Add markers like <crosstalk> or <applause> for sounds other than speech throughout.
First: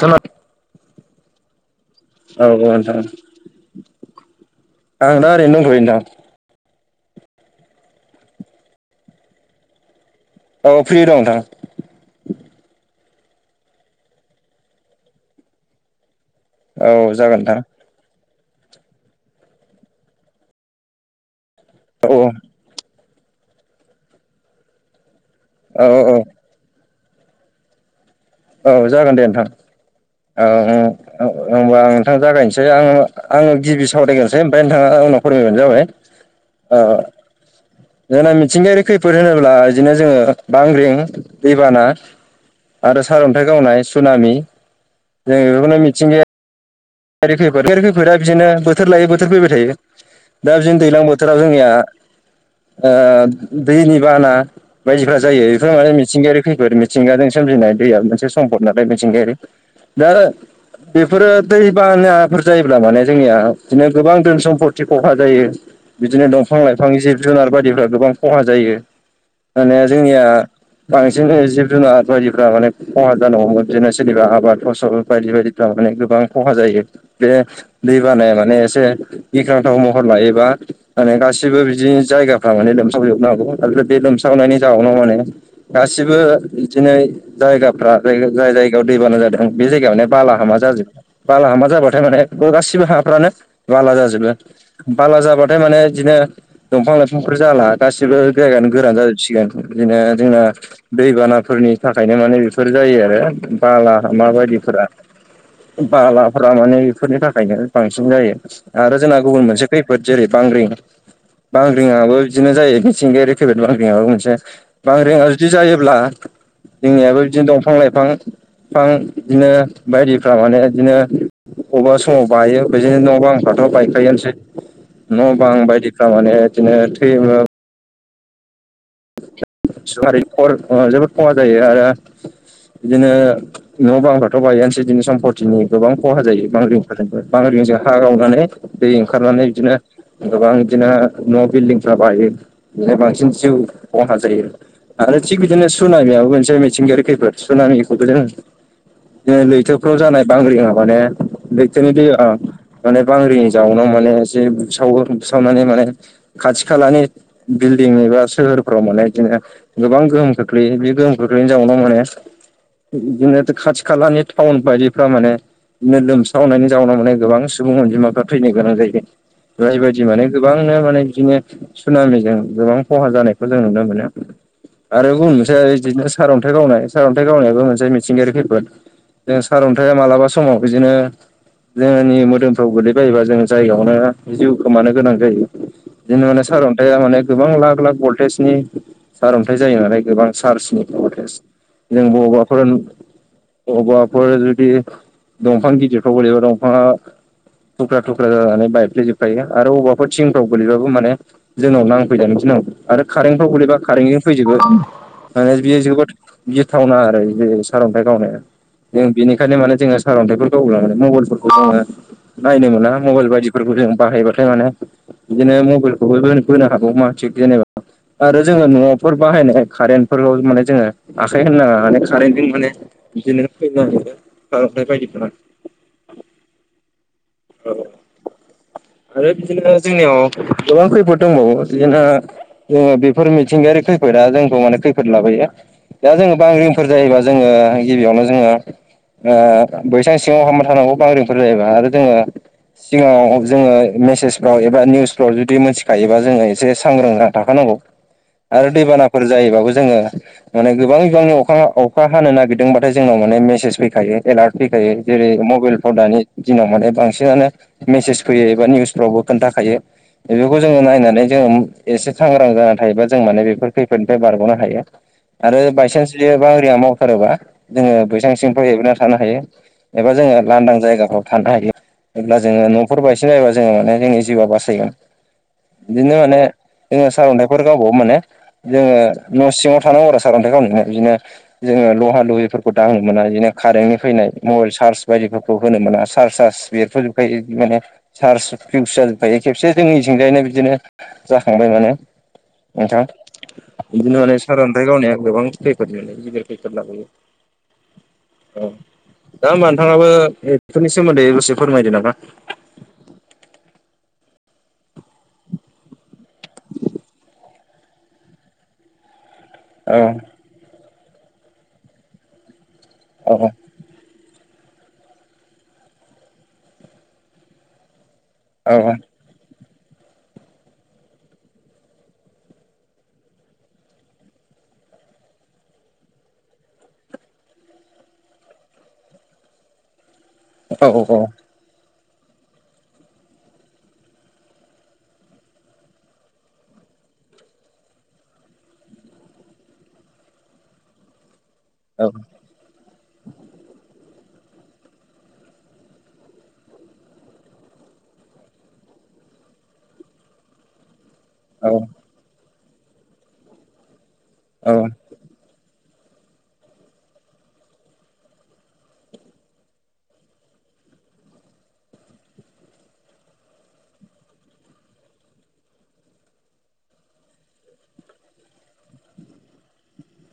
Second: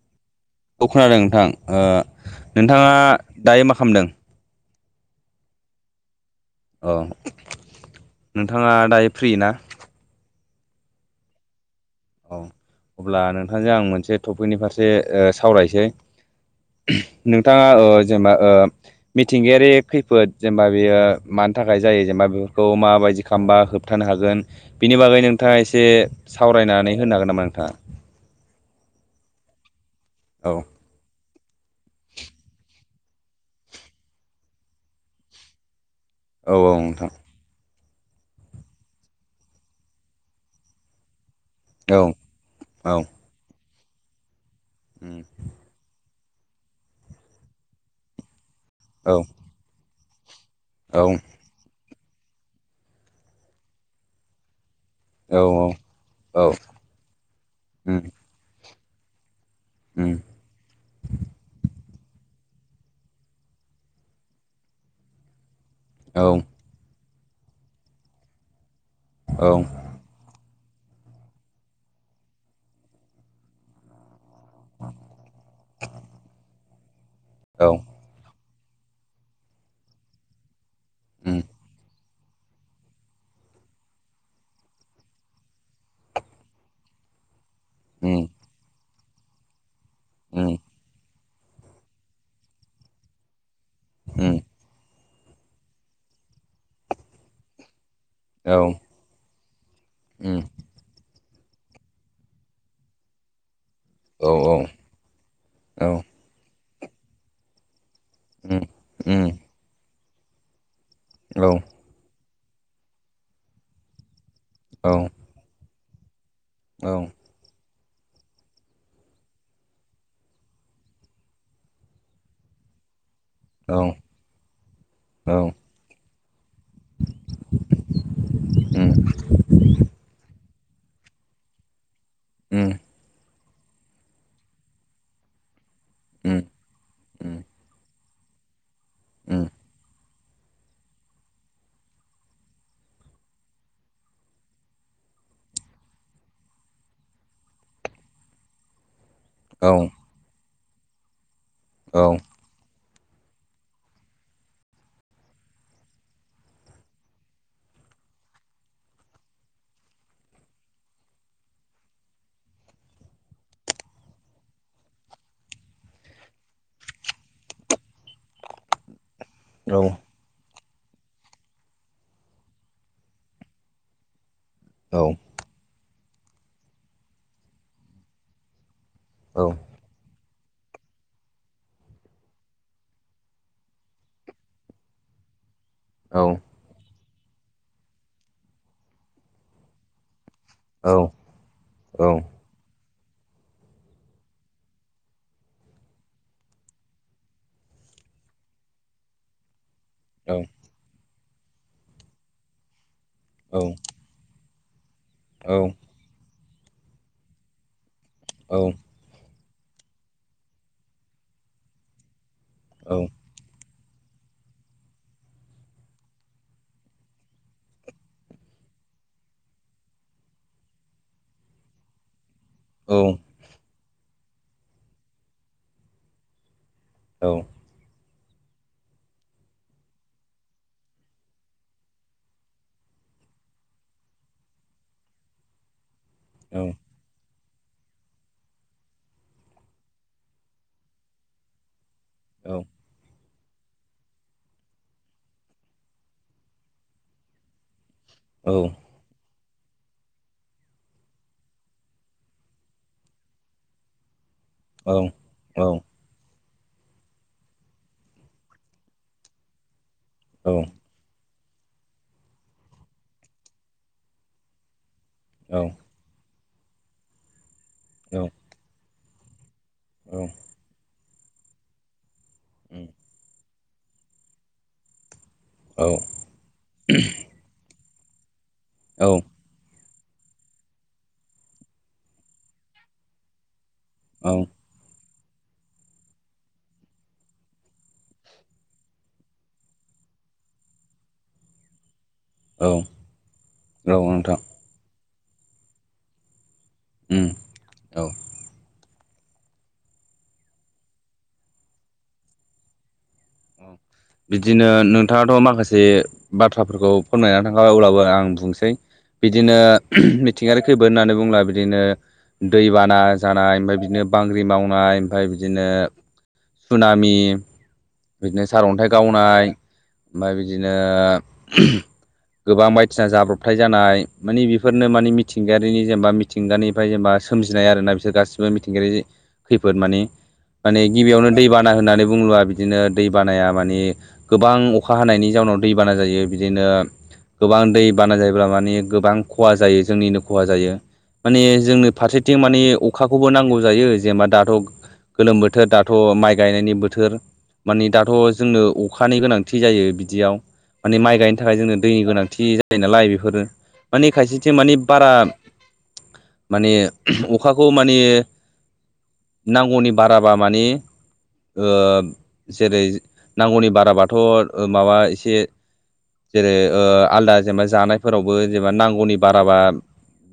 जोन औ खोनादों नोंथां औ औ नोंथां नोंथाङा दायो मा खालामदों आं दा रै दंथैनोदां औ नोंथाङा दायो फ्रि ना? औ फ्रि दं नोंथां। औ अब्ला नोंथांजों आं मोनसे टपिकनि फारसे सावरायसै। औ जागोन नोंथां नोंथाङा ओ जेनेबा ओ मिथिंगायारि खैफोद जेनेबा बेयो मानि थाखाय जायो औ जेनेबा बेफोरखौ माबायदि खालामबा होबथानो हागोन बिनि बागै नोंथाङा एसे औ औ सावरायनानै होनो हागोन नामा नोंथाङा? औ जागोन दे नोंथां औ औ होनबा आं नोंथां जागायनोसै आङो आङो गिबि सावरायग्रोसै ओमफ्राय नोंथाङा उनाव फोरमायबानो जाबाय। औ जोंना मिथिंगायारि खैफोद होनोब्ला बिदिनो जोङो बांग्रिं दैबाना औ आरो सारन्थाइ गावनाय सुनामि उम जों बेखौनो मिथिंगाया खेर खैफोद खेर खैफोदा बिदिनो बोथोर लायो औ बोथोर फैबाय थायो। दा बिनो औ दैज्लां बोथोराव जोंनिया ओ दैनि बाना बायदिफ्रा औ जायो बेफोर माने मिथिंगायारि औ फैफोर मिथिंगाजों सोमजिनाय उम दैया मोनसे सम्फद नालाय मिथिंगायारि दा उम बेफोरो दै बानाफोर जायोब्ला माने जोंनिया बिदिनो गोबां धोन सम्पत खहा जायो। औ बिदिनो दंफां लाइफां जिब जुनार बायदिफ्रा गोबां खहा जायो माने जोंनिया बांसिन जिब जुनार बायदिफ्रा माने खहा जान हौमोन बिदिनो सोरनिबा आबाद फसल बायदि बायदि थारमाने गोबां खहा जायो बेनो औ दै बानाया माने एसे गिख्रांथाव महर लायोबा माने उम गासिबो बिदिनो जायगाफ्रा माने लोमसावजोबनो हांगौ आरो बे लोमसावनायनि जाहोननाव माने गासिबो दिनै जायगा उम जाय जायगायाव दैबाना जादों बे जायगायावनो बाला उम हामा जाजो बाला हामा जाबाथाय माने गासिबो हाफ्रानो बाला उम जाजोबो। बाला जाबाथाय माने बिदिनो दंफां लाइफांफोर जाला गासिबो औ जायगायानो उम गोरान जाजोबसिगोन बिदिनो जोंना दैबानाफोरनि थाखायनो माने बेफोर जायो आरो बालाहामा औ बायदिफोरा। औ बालाहामा माने बेफोरनि थाखायनो बांसिन जायो उम आरो जोंना उम गुबुन मोनसे खैफोद जेरै बांग्रिं औ बांग्रिंआबो बिदिनो जायो मिथिंगायारि खैफोद बांग्रिंआबो मोनसे। औ बांग्रिङा जुदि जायोब्ला औ जोंनियाबो बिदिनो दंफां लाइफां बिफां बिदिनो बायदिफ्रा मानेर बिदिनो बबेबा समाव बायो बिदिनो न'बां फ्रा न' औ बायखायोसै न' औ बां बायदिफ माने बिदिनो थै <inaudible> जोबोद खहा जायो आरो। ओम बिदिनो न' बां फोरखौथ' बायानोसै बिनै सम्पतिनि गोबां खहा उम जायो बांगलिफोरजोंबो उम बांगलिजों हा गावनानै दै ओंखारनानै उम बिदिनो गोबां बिदिनो न' बिल्डिंफ्रा बायो बि बांसिन जिउ खहा जायो आरो थिग बिदिनो सनामियाबो मोनसे मिथिंगायारि खैफद सनाामिखौबो जों औ लैथोफ्राव जानाय बांग्रि माने लैथोनि दै औ औ माने बांरि जाउनाव माने एसे बुसावो बुसावनानै माने खाथि खालानि बिल्डिं एबा सोहोर माने बिदिनो गोबां गोहोम खोख्लैयो बे गोहोम खोख्लैनि जाउावनो माने बिदिनो खाथि खालानि टाउन बायदिफ्रा माने बिदिनो लोमसावनायनि जाउनाव मे गोबां सुबुं अनजिमाफोरा्रा थैनो गोनां जायो। बे औ बायदि माने गोबांनो माने बिदिनो सुनामिजों गोबां खहा जानाय जों नुनो मोनो औ आरो बुं मोनसै बिदिनो सारन्थाइ गावनाय सारअन्थाइ गावनायाबो मोनसे मिथिंगायारि खैफोद ज सारन्थाइ ओम मालाबा समाव बिदिनो जोंनि मोदोमफ्राव गोगलैबायोबा जों जायगायावनो जिउ खोमानो गोनां जायो। बिदिनो माने सारअन्थायाइया माने गोबां लाख लाख भलटेजनि सारअन्थाइ जायो नालाय गोबां सार्चनि औ जों बबेबा फोर औबाफोर जुदि दंफां गिदिरफ्राव गोलैबा दंफाङा थुख्रा थुख्रा जानानै बायफ्लेजोबखायो आरो अबा थिंफ्राव गोगलैबाबो माने जोंनाव नांफैदेरनो गिनांगौ आरो कारेन्टफ्राव गोगलैबा कारेन्टनि फैजोबो माने बियो जोबोद बियो थावना आरो बे सारअन्थाइ गावनाया औ जों बेनिखायनो माने जोङो सारअन्थाइफोरखौब्ला माने मबाइलफोरखौ जोङो नायनो मोना मबाइल बायदि फोर जों बाहायबाथाय माने बिदिनो मबाइलखौबो बोनो हागौ मा थिग जेनेबा आरो जोङो न'फोर बाहायनाय कारेन्ट फोरफोरखौ माने जोङो आखाय होन नाङा माने कारेन्टजों माने औ बिदिनो फैनो नागिरो खारनाय बायदिमोन औ। औ आरो बिदिनो जोंनियाव गोबां खैफोद दंबावो जोंना जोङो बेफोर मिथिंगायारि खैफोदा जोंखौ माने खैफोद लाबोयो दा जोङो बांग्रिंफोर जायोैबा जोङो गिबियावनो जोङो ओ बैसां सिङाव हामना थानांगौ बांग्रिंफोर जायोबा आरो जोङो औ। सिगाङाव जोङो मेसेजफ्राव एबा निउसफ्राव जुदि मोनथिखायोबा जोङो एसे सांग्रां जा थाखानांगौ आरो दैबानाफोर जायोबाबो जोङो माने गोबां बिबांनि अखा अखा हानो नागिरदोंबाथाय जोंनाव माने मेसेज फैखायो एलार्ट फैखायो जेरै मबाइलफ्राव दानि दिनाव माने बांसिनानो मेसेज फैयो एबा निउसफ्रावबो खोन्थाखायो बेफोरखौ जोङो नायनानै जोङो एसे सांग्रां जाना थायोबा जों माने बेफोर खैफोदनिफ्राय बारग'नो हायो आरो बायसान्स जुदिबिया मावथारोबा जोङो बैसां सिंफ्राय एना थानो हायो। एबा जोङो लांदां जायगाफ्राव थानो हायो अब्ला जोङो न' नफोर बायसिन हायोबा जोङो माने जोंनि जिउआ बासायगोन बिदिनो माने जोङो सारअन्थाइफोर गावबावो माने जोङो न' सिङाव थानांगौ आरो सारन्थाइखौावनो बिदिनो जोङो लहा लुहिफोरखौ दांनो मोना बिदिनो कारेन्टनि फैनाय मबाइल चार्ज बायदिफोरखौ होनो मोना चार्ज सार्स बेरफ'जोबखायो माने चार्ज फिउस जोबायो खेबसे जोंनिथिंजायैनो बिदिनो जाखांबाय माने आथादिनो माने नोंथां सन ग गावनाय गोबां खैफोद मोन गिदिर खैफद लाबोयो। उम औ औ दा होमबा नोंथाङाबो एफोरनि सोमोन्दै दसो फोरमायदो नामा? औ बिदिनो नोंथाङाथ' माखासे बाथ्राफोरखौ फोरमायनानै थांखाबाय अब्लाबो आं बुंनोसै। बिदिनो औ मिथिंगायारि खैफोद होननानै बुंला बिदिनो दैबाना औ जानाय ओमफफ्राय बिदिनो बांग्रि मावनाय ओमफफ्राय बिदिनो सुनामि बिदिनो औ सारअन्थाइ औ गावनाय ओमफ्राय बिदिनो गोबां बायदिसिना जाब्रबथाय जानाय मानि बेफोरनो मानिे मिथिंगायारिनि जेनेबा। मिथिंगानिफ्राय जेनेबा सोमजिनाय आरोना बिसोर गासिबो मिथिंगायारि खैफोद माने। माने औ औ गिबियावनो दैबाना होननानै बुंबा बिदिनो दै बानाया मानि गोबां अखा हानायनि जाउनाव दैबाना जायो बिदिनो गोबां दै बाना जायोब्ला मानिे गोबां खहा जायो जोंनिनो खहा जायो। माने जोंनो फारसेथिं माने अखाखौबो नांगौ जायो जेनेबा दाथ' गोलोम बोथोर दाथ' माइ गायनायनि बोथोर। मानि दाथ' जोंनो अखानि गोनांथि जायो बिदियाव माने माइ गायनो नि थाखाय औ जोंनो दैनि गोनांथि जायो नालाय बेफोरो मानिे खायसेथिं मानि बारा माने अखाखौ माने नांगौनि बाराबा मानि जेरै नांगौनि बाराबाथ' माबा एसे जेरै आलदा जेनेबा जानायफोरावबो जेनेबा नांगौनि बाराबा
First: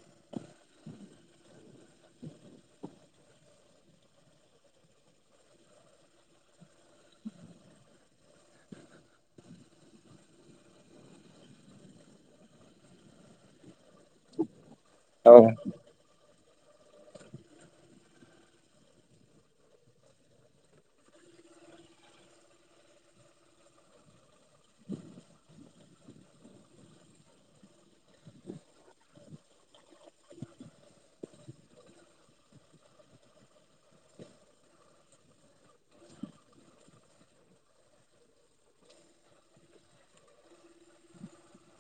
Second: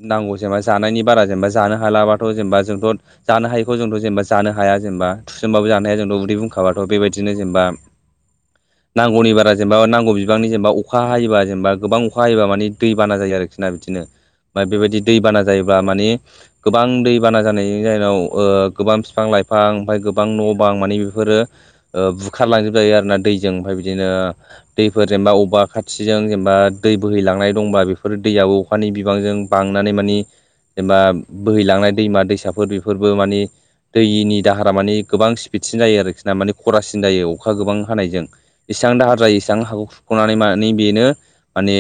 नांगौ जेनेबा जानायनि बारा जेनबा जानो हालाबाथ' जेनेबा जोंथ' जानो हायखौ जोंथ' जेनेबा ज हाया जेनबा थुसुमबाब ज हाया जोंथ' उदै बुंखाबा आरो। थ' बेबायदिनो जेनेबा नांगौनि बारा जेनेबा नांगौ बिबांनि जेनेबा अखा हायोबा जेनेबा गोबां अखा हायोबा मानि दै बाना जायो आरोखि ना बिदिनो। फ्राय बेबायदि औ दैबाना जायोब्ला मानि गोबां दैबाना जानायनि जाहोनाव गोबां बिफां लाइफां ओमफ्राय गोबां न' बां मानि बेफोरो बुखारलांजोबजायो आरो ना दैजों ओमफ्राय बिदिनो दैफोर जेनेबा बबेबा खाथिजों जेनेबा दै बोहैलांनाय दंबा बेफोर दैयाव बिफानि बिबांजों बांनानै मानि जेनेबा बोहैलांनाय दैमा दैसाफोर बेफोरबो मानि दैनि दाहारा माने गोबां स्पिडसिन जायो आरोखि ना माने खरासिन जायो अखा गोबां हानायजों इसेबां दाहार जायो इसबां हाखखौ खुख'नानै माने बेनो माने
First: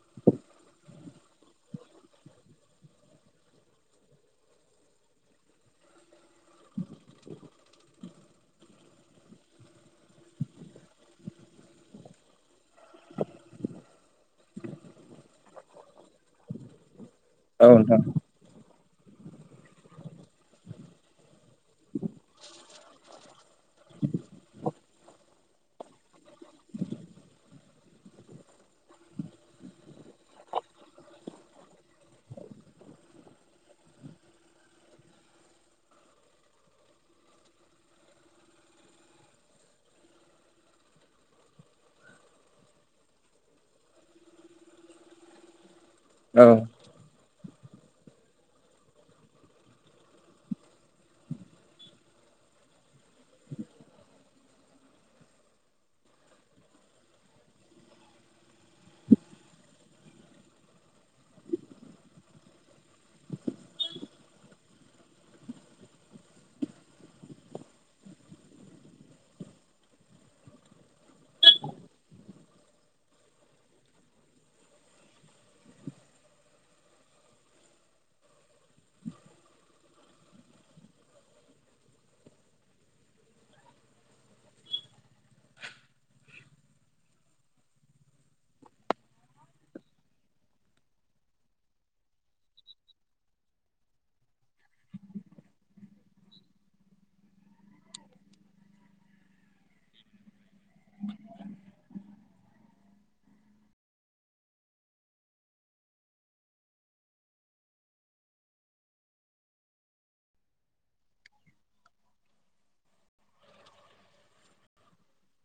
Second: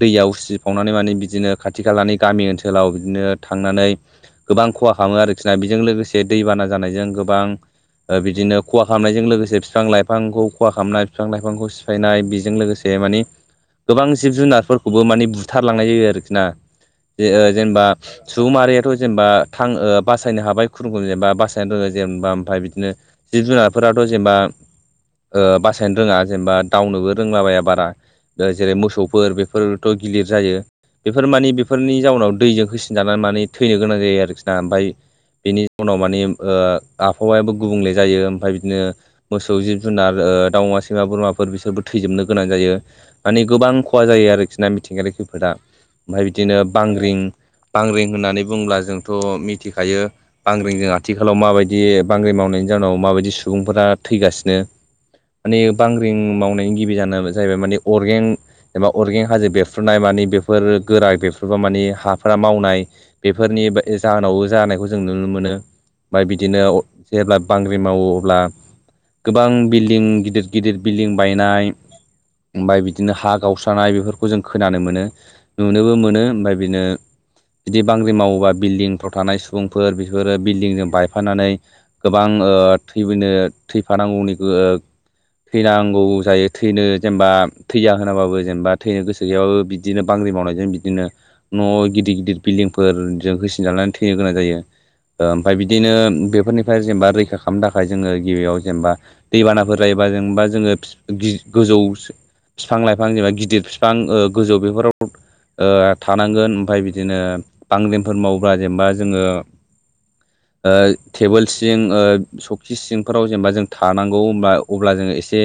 दैया उसिफावनानै माने बिदिनो खाथि खालानि गामि ओनसोलाव बिदिनो थांनानै गोबां खहा खालामो आरोखि ना बेजों लोगोसे दैबाना जानायजों गोबां बिदिनो खहा खालामनायजों लोगोसे बििफां लाइफांखौ खहा खालामनाय बिफां लाइफांखौ सिफायनाय बेजों लोगोसे मानि गोबां जिब जुनारफोरखौबो माने बुथारलांनाय जायो आरोखि ना ज औ जेनेबा नोंथां सुबुंरियाथ' जेनेबा थां बासायनो हाबाय खुरुमखुम जेनेबा बास दङ जेनेबा ओमफ्राय बिदिनो जिब जुनारफोराथ' जेनेबा। बासायनो रोङा जेनेबा दावनोबो रोंलाबाया बारा जेरै मोसौफोर बेफोरथ' गिलिर जायो बेफोर मानि बेफोरनि जाउनाव दैजों होसिनजानानै माने थैनो गोनां जायो आरोखि ना ओमफ्राय बेनि उनाव मानिे आबहावायाबो गुबुंले जायो ओमफ्राय। बिदिनो मोसौ जिब जुनार दाउमा सैमा बोरमाफोर बिसोरबो थैजोबनो गोनां जायो। माने गोबां खहा जायो आरोखि ना मिथिंगायारि खैफोदा ओमफफ्राय बिदिनो औ बांग्रिं बांग्रिं होननानै बुंला जोंथ' मिथिखायो बांग्रजों आथिखालाव माबायदि बांग्र मावनायनि जाउनाव माबायदि सुबुंफोरा थैगासिनो माने बांग्रिं मावनायनि गिबि जानो जाहैबाय मानिे अर्गें जेनेबा अर्गेंक हाजो बेरफ्रुनाय मानि बेफोर गोरा बेरफ्रुबा मान हाफोरा मावनाय बेफोरनि जाहोनावबो जानायखौ जों नुनो मोनो ओमफ्राय बिदिनो जेब्ला बांग्रि मावो अब्ला गोबां बिल्डिं गिदिर गिदिर बिल्डिं बायनाय ओमफफ्राय बिदिनो हा गावस्रानाय बेफोरखौ जों खोनानो मोनो नुनोबो मोनो ओमफ्राय बिनो बिदि बांग्रि मावोबा बिल्डिंफ्राव थानाय सुबुंफोर बेफोरो बिल्डिंजों बायफानानै गोबां थैोननो थैफानांगौनि थैनांगौ जायो थैनो जेनेबा थैया होनाबाबो जेनेबा थैनो गोसो गगयावबो बिदिनो बांग्रि मावनायजों बिदिनो न' गिदिर गिदिर बिल्डिंफोरजों होसिन जानानै थैनो गोनां जायो ओमफफ्राय बिदिनो बेफोरनिफ्राय जेनेबा रैखा खालामनो थाखाय जोङो गिबियाव जेनेबा दैबानाफोर जायोबा जेनेबा जोङो गोजौ बििफां लाइफां जेनेबा गिदिर फिफां गोजौ बेफोराव थानांगोन ओमफफ्राय बिदिनो बांग्रेमफोर मावोबा जेनेबा जोङो टेबोल सिं सखि सिंफोराव जेनेबा जों थानांगौ होनोमबब्ला अब्ला जोङो एसे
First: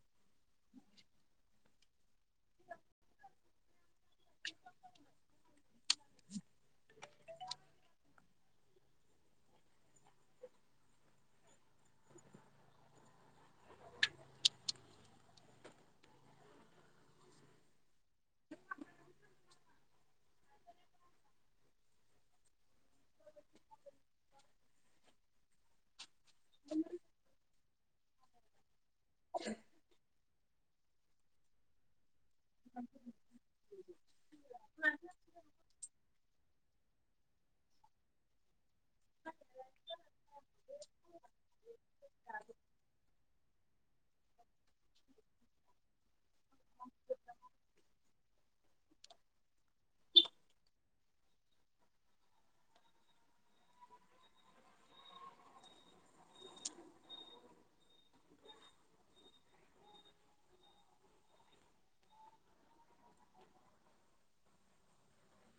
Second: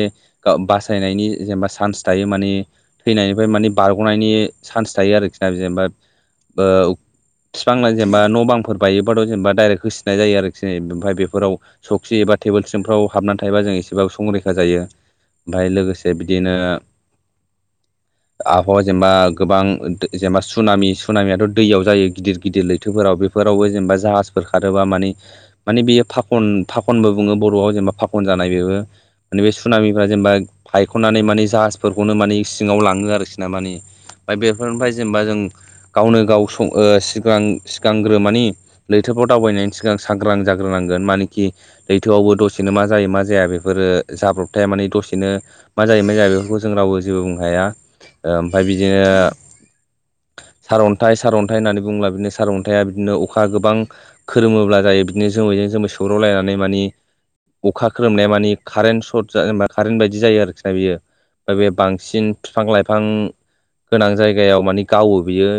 बासायनायनि जेनेबा चान्स थायो माने थैनायनिफ्राय माने बारग'नायनि सान्स थायो आरोखि ना जेनेबा ओ बिफांना जेनेबा न' बांफोर बायोबाथ' जेनेबा दडाइरेक्ट होसिनाय जायो आरोखि ओमफफ्राय बेफोराव सौखि एबा टेबोल सिंफ्राव हाबनानै थायोबा जों एसेबाबो संरैखा जायो ओमफ्राय लोगोसे बिदिनो आबहावा जेनेबा गोबां जेनेबा सुनामि सुनामियाथ' दैयाव जायो गिदिर गिदिर लैथोफोराव बे फोरावबो जेनेबा जाहाजफोर खारोबा मानि माने बेयो फाखन फाखनबो बुङो बर'आव जेनेबा फाखन जानाय बेबो माने बे सुनामिफ्रा जेनेबा फायख'ननानै माने जाहाजफोरखौनो माने सिङाव लाङो आरोखि ना माने ओमफ्राय बेफोरनिफ्राय जेनेबा जों गावनो गाव सिगां सिगांग्रो मानि लैथोफ्राव दावबायनायनि सिगां सांग्रां जाग्रोनांगोन मानि लैथोआवबो दसेनो मा जायो मा जाया बेफोरो जाब्रबथाया माने दसेनो मा जायो मा जाया बेफोरखौ जों रावबो जेबो बुंनो हाया ओ ओमफ्राय बिदिनो सारअन्थाइ सारअन्थाइ होननानै बुङोब्ला बिदिनो सारअन्थाइया बिदिनो अखा गोबां खोरोमोब्ला जायो बिदिनो जोमैजों जोमै सौग्रावलायनानै मानि अखा खोरोमनाया मानि कारेन्ट सर्ट बा कारेन्ट बायदि जायो आरोखि ना बियो ओमफ्राय बे बांसिन बिफां लाइफां गोनां जायगायाव माने गावो बियो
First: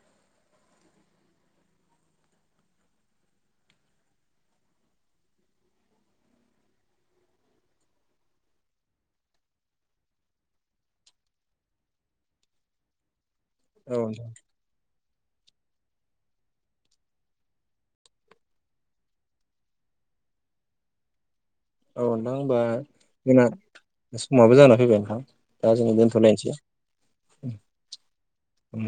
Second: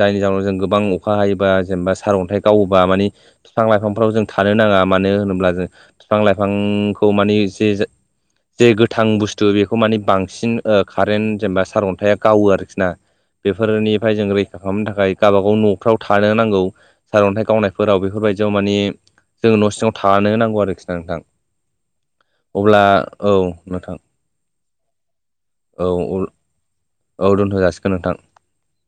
जायनि जाहोनाव जों गोबां अखा हायोबा जेनेबा सारअन्थाइ गावोबा माने बिफां लाइफांफ्राव जों था- थानो नाङा मानो होनोब्ला जों बिफां लाइफांखौ मानि जे जाय जे गोथां बुस्थु बेखौ माने बांसिन कारेन्ट जेनेबा सारअन्थाइआ गावो आरोखि ना औ बेफोरनिफ्राय जों नोंथां रैखा खा खालामनो थाखाय गावबाागाव न'फ्राव थानो नांगौ सारअन्थाइ गावनायफोराव बेफोरबायदियाव माने जों न' सिङाव थानो नांगौ आरोखि ना नोंथां औ नोंथां होमबा अब्ला औ जोंना नोंथां समाबो जानानै फैबाय नोंथां दा जों औ दोनथ'लायनोसै औ दोनथ' जासिगोन नोंथां उ